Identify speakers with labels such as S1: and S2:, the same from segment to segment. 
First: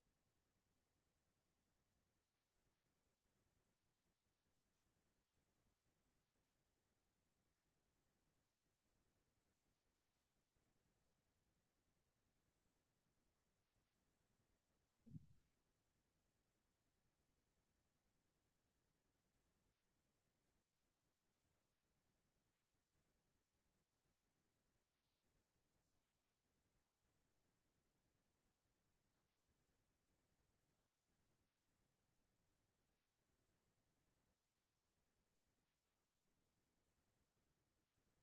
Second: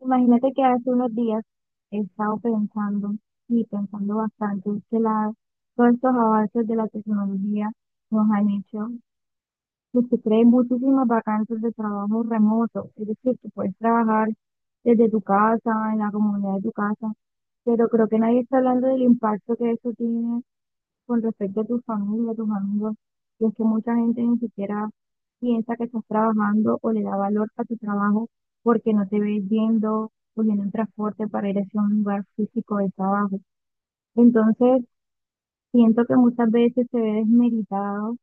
S1: Imagínate que hace unos días he estado pensando y pensando bastante, todos estos avances de la tecnología nos han hecho, pues, que se creen muchísimas vacantes de trabajo remoto. Es decir, que puedes trabajar desde tu casa, en la comunidad de tu casa, pero creo que nadie está hablando del impacto que eso tiene con respecto a tu familia, a tus amigos. Y es que mucha gente ni siquiera piensa que estás trabajando o le da valor a tu trabajo porque no te ves yendo, cogiendo un transporte para ir hacia un lugar físico de trabajo. Entonces, siento que muchas veces se ve desmeritado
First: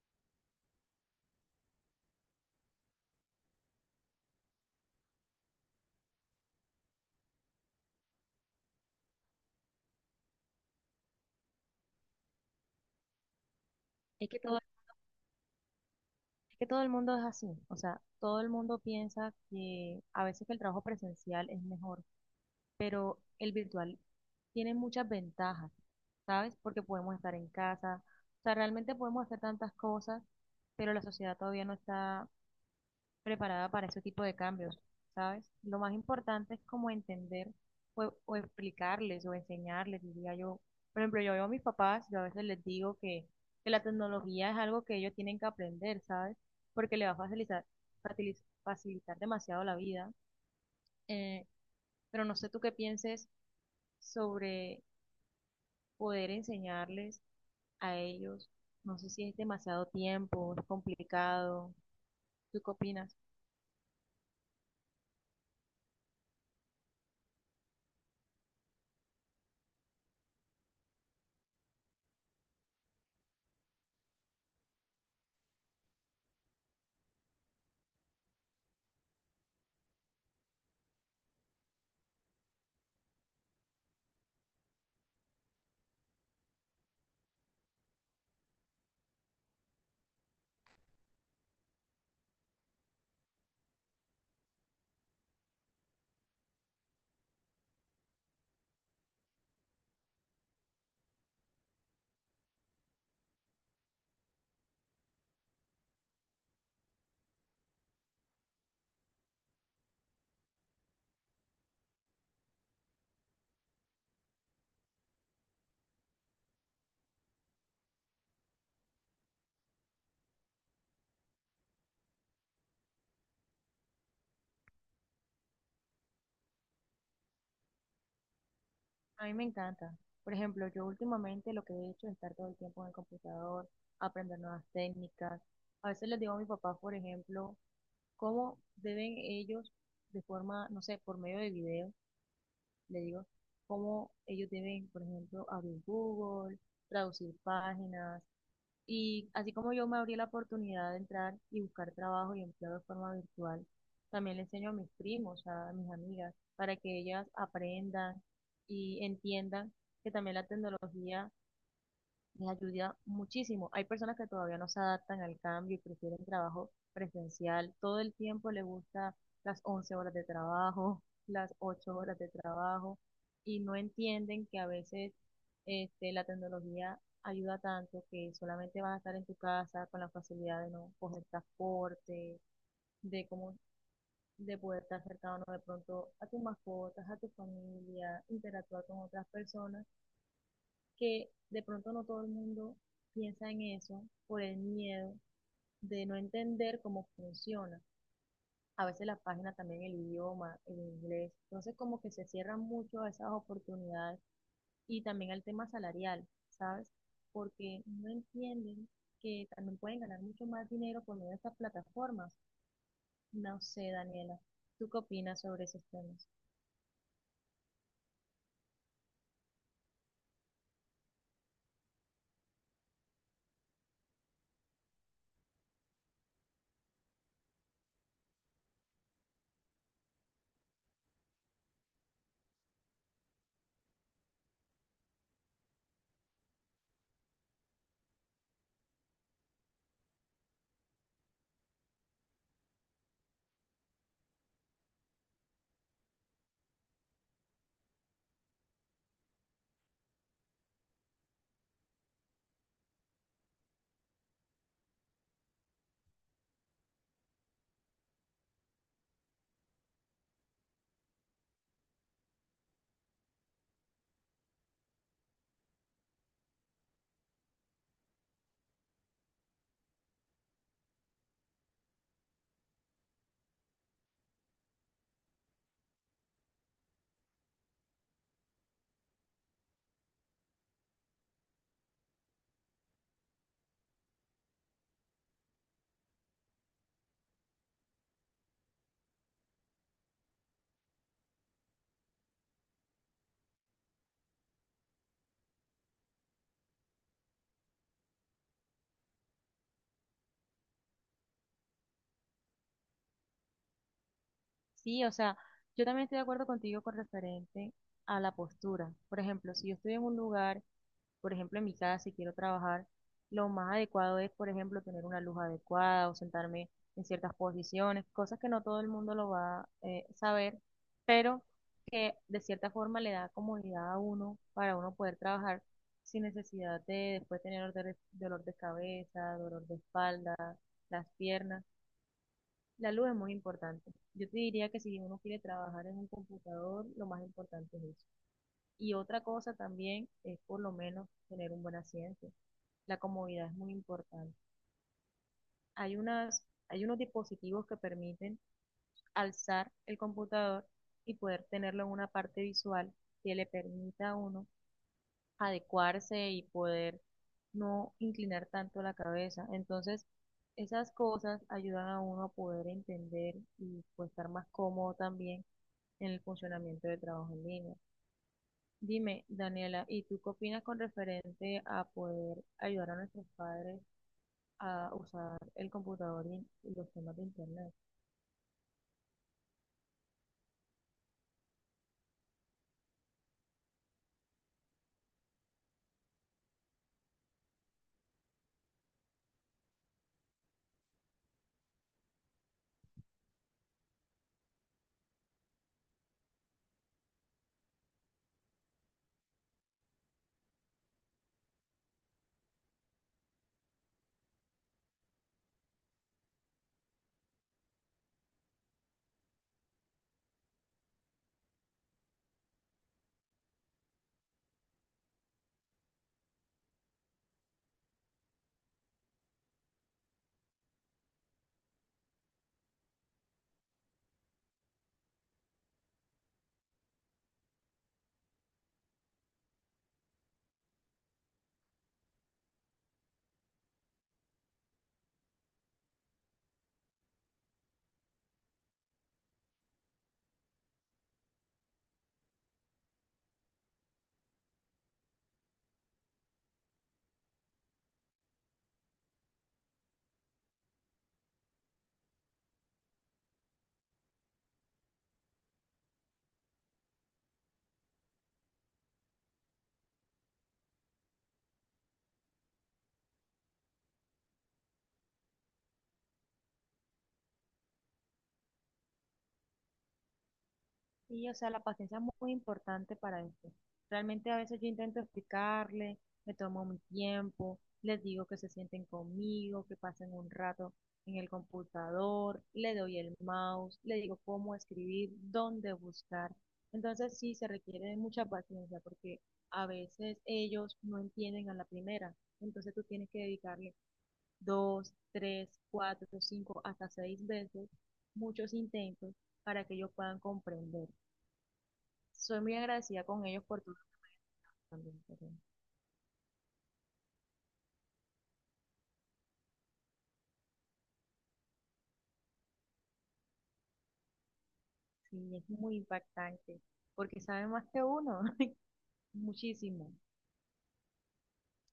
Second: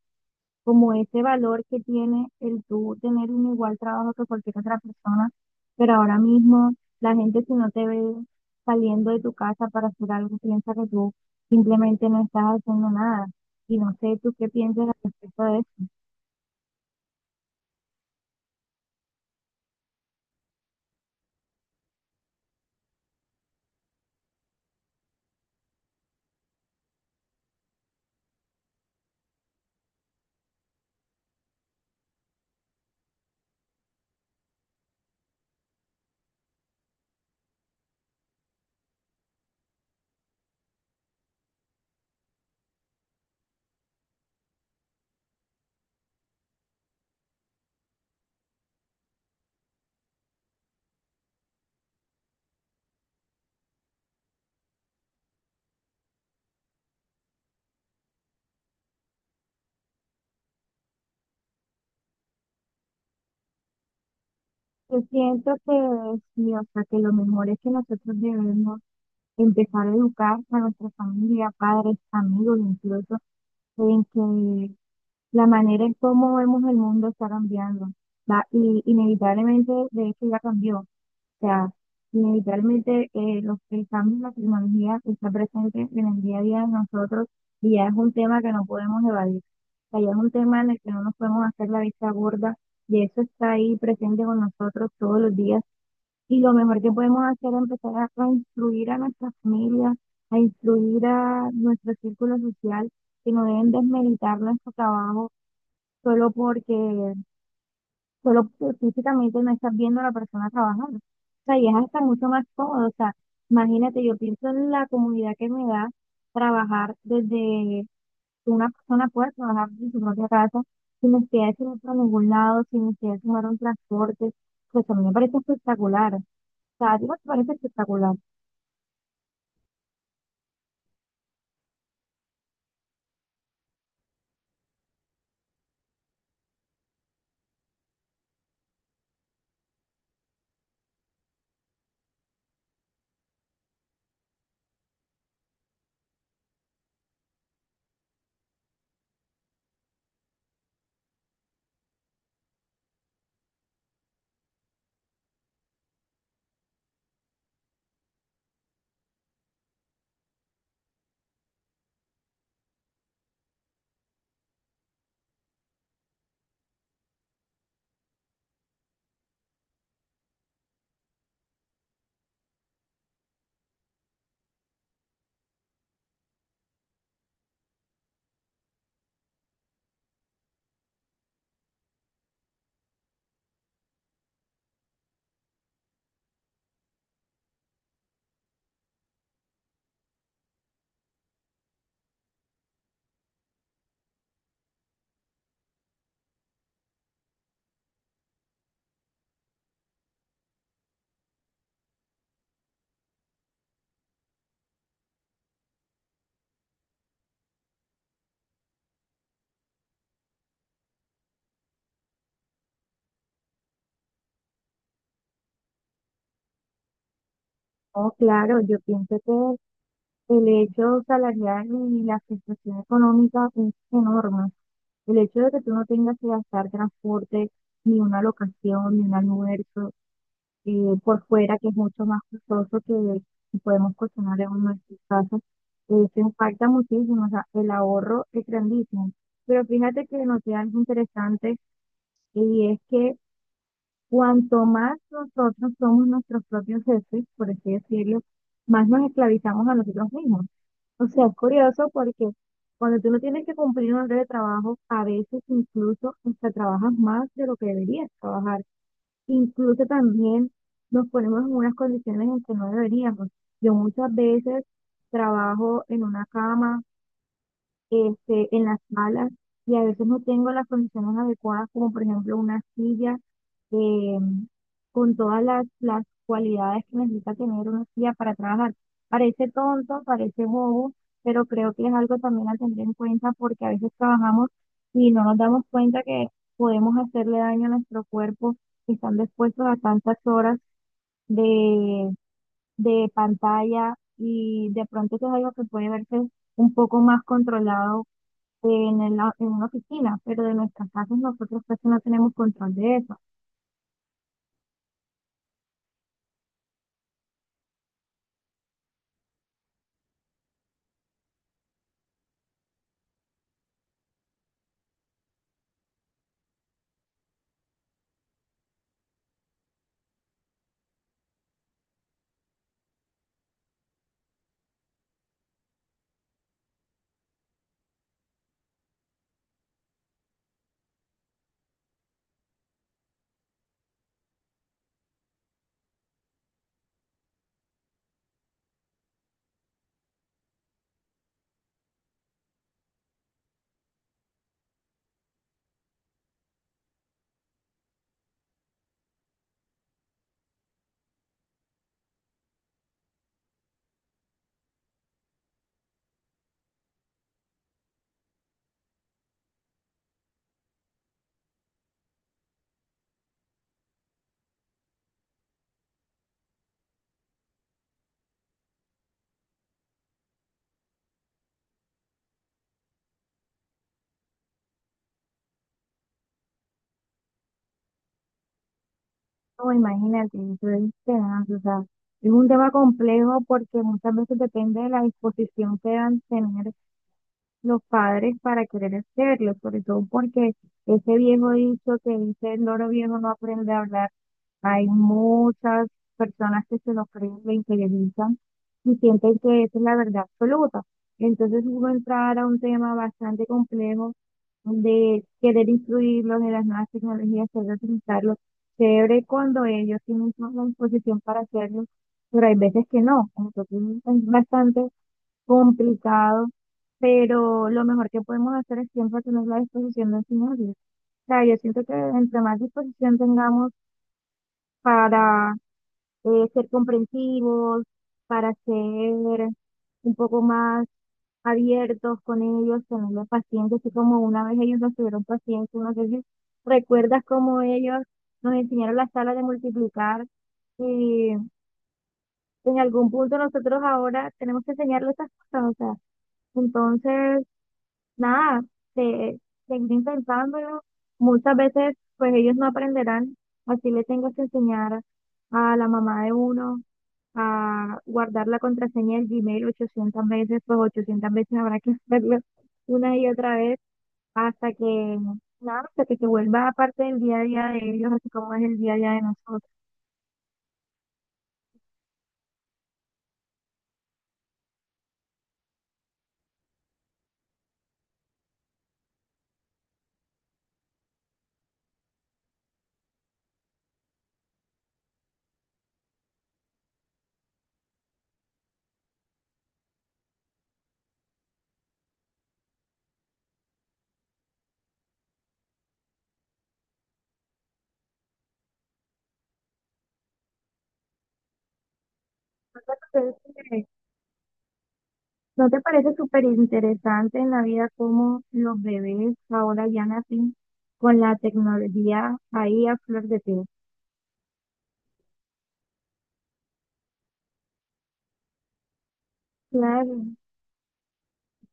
S1: como ese valor que tiene el tú tener un igual trabajo que cualquier otra persona, pero ahora mismo la gente, si no te ve saliendo de tu casa para hacer algo, piensa que tú simplemente no estás haciendo nada. Y no sé
S2: Es
S1: tú
S2: que
S1: qué
S2: todo, es
S1: piensas al respecto de...
S2: que todo el mundo es así, o sea, todo el mundo piensa que a veces que el trabajo presencial es mejor, pero el virtual tiene muchas ventajas, ¿sabes? Porque podemos estar en casa, o sea, realmente podemos hacer tantas cosas, pero la sociedad todavía no está preparada para ese tipo de cambios, ¿sabes? Lo más importante es como entender o explicarles o enseñarles, diría yo. Por ejemplo, yo veo a mis papás, yo a veces les digo que la tecnología es algo que ellos tienen que aprender, ¿sabes? Porque le va a fatili- facilitar demasiado la vida. Eh, pero no sé tú qué pienses sobre poder enseñarles a ellos. No sé si es demasiado tiempo, es complicado. ¿Tú qué opinas?
S1: Yo siento que sí, o sea, que lo mejor es que nosotros debemos empezar a educar a nuestra familia, padres, amigos, incluso, en que la manera en cómo vemos el mundo está cambiando. Va, y inevitablemente, de hecho, ya cambió. O sea, inevitablemente el cambio en la tecnología está presente en el día a día de nosotros y ya es un tema que no podemos evadir. O sea, ya es un tema en el que no nos podemos hacer la vista gorda y eso está ahí presente con nosotros todos los días, y lo mejor que podemos hacer es empezar a influir a nuestra familia, a influir a nuestro círculo social, que no deben desmeritar nuestro trabajo solo porque, solo porque físicamente no estás viendo a la persona trabajando. O sea, y es hasta mucho más cómodo. O sea, imagínate, yo pienso en la comunidad que me da trabajar desde... una persona puede trabajar desde su propia casa, sin necesidad de irse a ningún lado, sin necesidad de tomar un transporte. Pues a mí me parece espectacular. O sea, a ti no te parece espectacular.
S2: A mí me encanta. Por ejemplo, yo últimamente lo que he hecho es estar todo el tiempo en el computador, aprender nuevas técnicas. A veces les digo a mi papá, por ejemplo, cómo deben ellos, de forma, no sé, por medio de video, le digo, cómo ellos deben, por ejemplo, abrir Google, traducir páginas, y así como yo me abrí la oportunidad de entrar y buscar trabajo y empleo de forma virtual, también le enseño a mis primos, a mis amigas, para que ellas aprendan y entiendan que también la tecnología les ayuda muchísimo. Hay personas que todavía no se adaptan al cambio y prefieren trabajo presencial. Todo el tiempo le gusta las 11 horas de trabajo, las 8 horas de trabajo y no entienden que a veces la tecnología ayuda tanto que solamente vas a estar en tu casa con la facilidad de no coger transporte, de cómo de poder estar cercano de pronto a tus mascotas, a tu familia, interactuar con otras personas que de pronto no todo el mundo piensa en eso por el miedo de no entender cómo funciona. A veces la página también el idioma, el inglés. Entonces como que se cierran mucho a esas oportunidades y también al tema salarial, ¿sabes? Porque no entienden que también pueden ganar mucho más dinero por medio de estas plataformas. No sé, Daniela, ¿tú qué opinas sobre esos temas?
S1: No, claro, yo pienso que el hecho salarial y la situación económica es enorme. El hecho de que tú no tengas que gastar transporte, ni una locación, ni un almuerzo por fuera, que es mucho más costoso, que podemos cocinar en nuestras casas, se impacta muchísimo. O sea, el ahorro es grandísimo. Pero fíjate que noté algo interesante, y es que cuanto más nosotros somos nuestros propios jefes, por así decirlo, más nos esclavizamos a nosotros mismos. O sea, es curioso porque cuando tú no tienes que cumplir un horario de trabajo, a veces incluso hasta trabajas más de lo que deberías trabajar. Incluso también nos ponemos en unas condiciones en que no deberíamos. Yo muchas veces trabajo en una cama, en las salas, y a veces no tengo las condiciones adecuadas, como por ejemplo una silla, em, con todas las cualidades que necesita tener una guía para trabajar. Parece tonto, parece bobo, pero creo que es algo también a tener en cuenta, porque a veces trabajamos y no nos damos cuenta que podemos hacerle daño a nuestro cuerpo, que están expuestos a tantas horas de, de pantalla, y de pronto eso es algo que puede verse un poco más controlado en una oficina, pero de nuestras casas nosotros casi no tenemos control de eso.
S2: Sí, o sea, yo también estoy de acuerdo contigo con referente a la postura. Por ejemplo, si yo estoy en un lugar por ejemplo, en mi casa, si quiero trabajar, lo más adecuado es, por ejemplo, tener una luz adecuada o sentarme en ciertas posiciones, cosas que no todo el mundo lo va a saber, pero que de cierta forma le da comodidad a uno para uno poder trabajar sin necesidad de después tener dolor de cabeza, dolor de espalda, las piernas. La luz es muy importante. Yo te diría que si uno quiere trabajar en un computador, lo más importante es eso. Y otra cosa también es por lo menos tener un buen asiento. La comodidad es muy importante. Hay unas, hay unos dispositivos que permiten alzar el computador y poder tenerlo en una parte visual que le permita a uno adecuarse y poder no inclinar tanto la cabeza. Entonces, esas cosas ayudan a uno a poder entender y pues, estar más cómodo también en el funcionamiento del trabajo en línea. Dime, Daniela, ¿y tú qué opinas con referente a poder ayudar a nuestros padres a usar el computador y los temas de internet?
S1: No, imagínate, eso es tenaz, o sea, es un tema complejo porque muchas veces depende de la disposición que dan tener los padres para querer hacerlo, sobre todo porque ese viejo dicho que dice el loro viejo no aprende a hablar, hay muchas personas que se lo creen, lo interiorizan y sienten que esa es la verdad absoluta. Entonces uno entrar a un tema bastante complejo de querer incluirlos en las nuevas tecnologías, querer utilizarlos. Chévere cuando ellos tienen toda la disposición para hacerlo, pero hay veces que no. Entonces es bastante complicado, pero lo mejor que podemos hacer es siempre tener la disposición de enseñarles. O sea, yo siento que entre más disposición tengamos para ser comprensivos, para ser un poco más abiertos con ellos, tenerles paciencia, así como una vez ellos nos tuvieron paciencia. No sé si recuerdas cómo ellos nos enseñaron la sala de multiplicar, y en algún punto nosotros ahora tenemos que enseñarles esas cosas. O sea, entonces, nada, se, seguir intentándolo. Muchas veces pues ellos no aprenderán, así le tengo que enseñar a la mamá de uno a guardar la contraseña del Gmail 800 veces, pues 800 veces habrá que hacerlo, una y otra vez, hasta que, nada, hasta que se vuelva parte del día a día de ellos, así como es el día a día de nosotros.
S2: Y, o sea, la paciencia es muy importante para esto. Realmente a veces yo intento explicarle, me tomo mi tiempo, les digo que se sienten conmigo, que pasen un rato en el computador, le doy el mouse, le digo cómo escribir, dónde buscar. Entonces sí se requiere de mucha paciencia porque a veces ellos no entienden a la primera. Entonces tú tienes que dedicarle dos, tres, cuatro, cinco, hasta seis veces, muchos intentos para que ellos puedan comprender. Soy muy agradecida con
S1: Entonces,
S2: ellos por todo lo
S1: eh,
S2: que me han dado también, pero
S1: ¿no te parece súper interesante en la vida cómo los bebés ahora ya nacen con la tecnología ahí a flor de piel?
S2: sí, es muy impactante porque saben más que uno, muchísimo.
S1: Claro, ¿no?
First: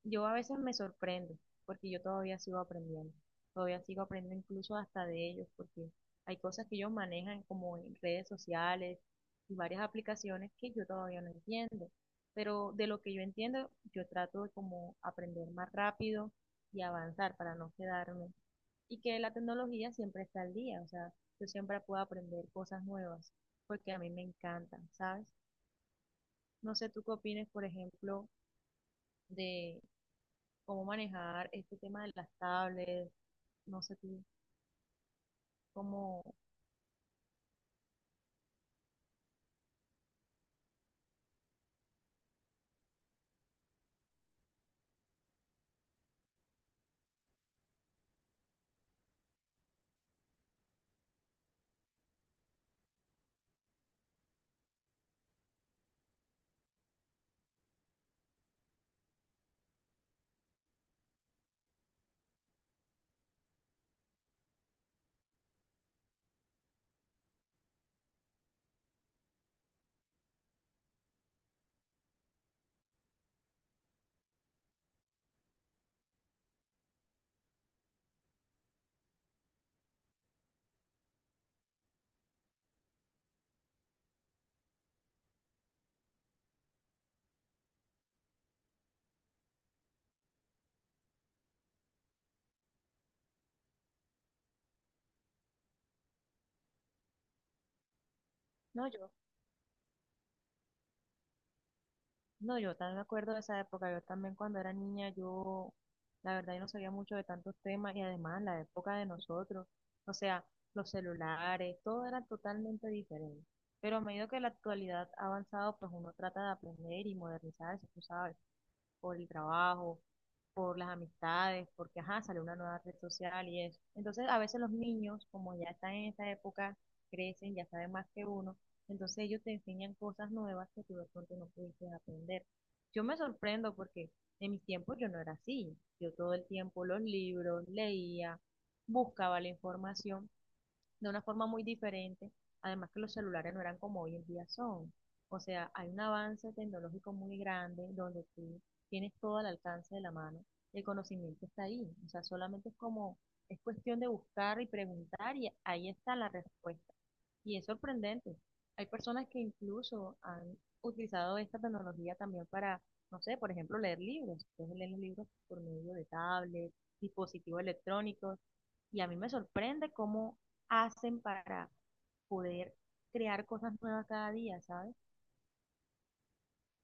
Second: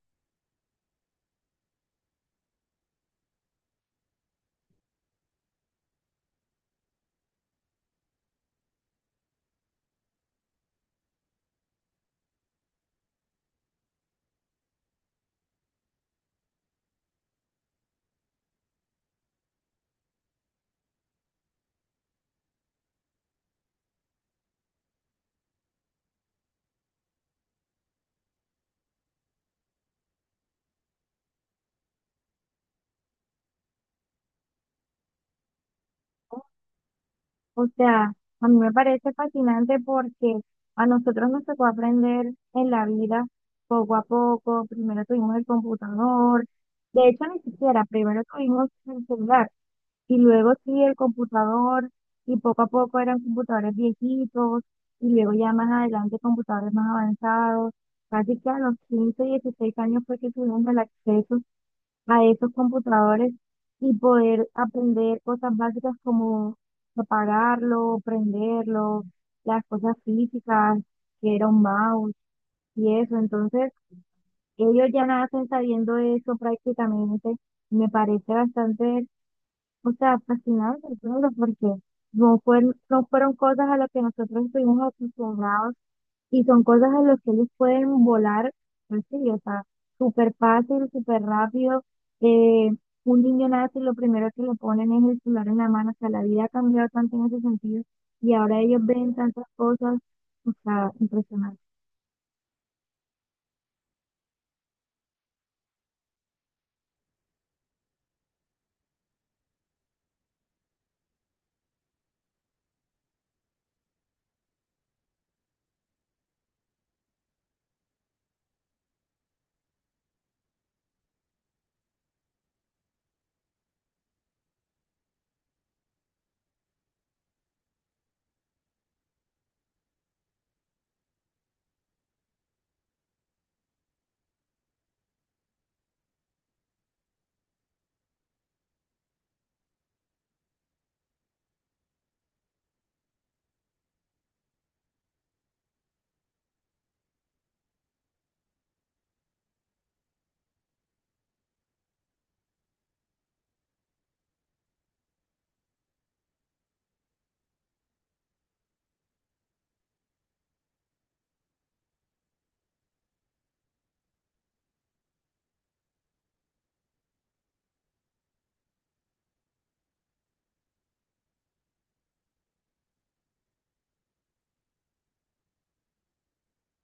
S2: Yo a veces me sorprendo, porque yo todavía sigo aprendiendo incluso hasta de ellos, porque hay cosas que ellos manejan como en redes sociales y varias aplicaciones que yo todavía no entiendo, pero de lo que yo entiendo, yo trato de como aprender más rápido y avanzar para no quedarme, y que la tecnología siempre está al día, o sea, yo siempre puedo aprender cosas nuevas, porque a mí me encantan, ¿sabes? No sé tú qué opinas, por ejemplo, de cómo manejar este tema de las tablets, no sé tú, cómo,
S1: O sea, a mí me parece fascinante porque a nosotros nos tocó aprender en la vida poco a poco. Primero tuvimos el computador, de hecho, ni siquiera, primero tuvimos el celular, y luego sí, el computador, y poco a poco eran computadores viejitos, y luego ya más adelante computadores más avanzados. Casi que a los 15, 16 años fue que tuvimos el acceso a esos computadores, y poder aprender cosas básicas como apagarlo, prenderlo, las cosas físicas, que era un mouse y eso. Entonces, ellos ya nacen sabiendo eso prácticamente. Me parece bastante, o sea, fascinante, claro, porque no fueron cosas a las que nosotros estuvimos acostumbrados, y son cosas a las que ellos pueden volar, pues sí, o sea, súper fácil, súper rápido. Eh, un niño nace y lo primero que le ponen es el celular en la mano. O sea, la vida ha cambiado tanto en ese sentido, y ahora ellos
S2: no yo,
S1: ven tantas cosas, o sea, impresionante.
S2: no, yo también me acuerdo de esa época, yo también cuando era niña, yo, la verdad, yo no sabía mucho de tantos temas y además la época de nosotros, o sea, los celulares, todo era totalmente diferente. Pero a medida que la actualidad ha avanzado, pues uno trata de aprender y modernizarse, tú sabes. Por el trabajo, por las amistades, porque, ajá, sale una nueva red social y eso. Entonces, a veces los niños, como ya están en esa época, crecen, ya saben más que uno, entonces ellos te enseñan cosas nuevas que tú de pronto no pudiste aprender. Yo me sorprendo porque en mis tiempos yo no era así. Yo todo el tiempo los libros, leía, buscaba la información, de una forma muy diferente. Además que los celulares no eran como hoy en día son. O sea, hay un avance tecnológico muy grande donde tú tienes todo al alcance de la mano y el conocimiento está ahí. O sea, solamente es como, es cuestión de buscar y preguntar y ahí está la respuesta. Y es sorprendente. Hay personas que incluso han utilizado esta tecnología también para, no sé, por ejemplo, leer libros. Entonces leen los libros por medio de tablets, dispositivos electrónicos y a mí me sorprende cómo hacen para poder crear cosas nuevas cada día, ¿sabes?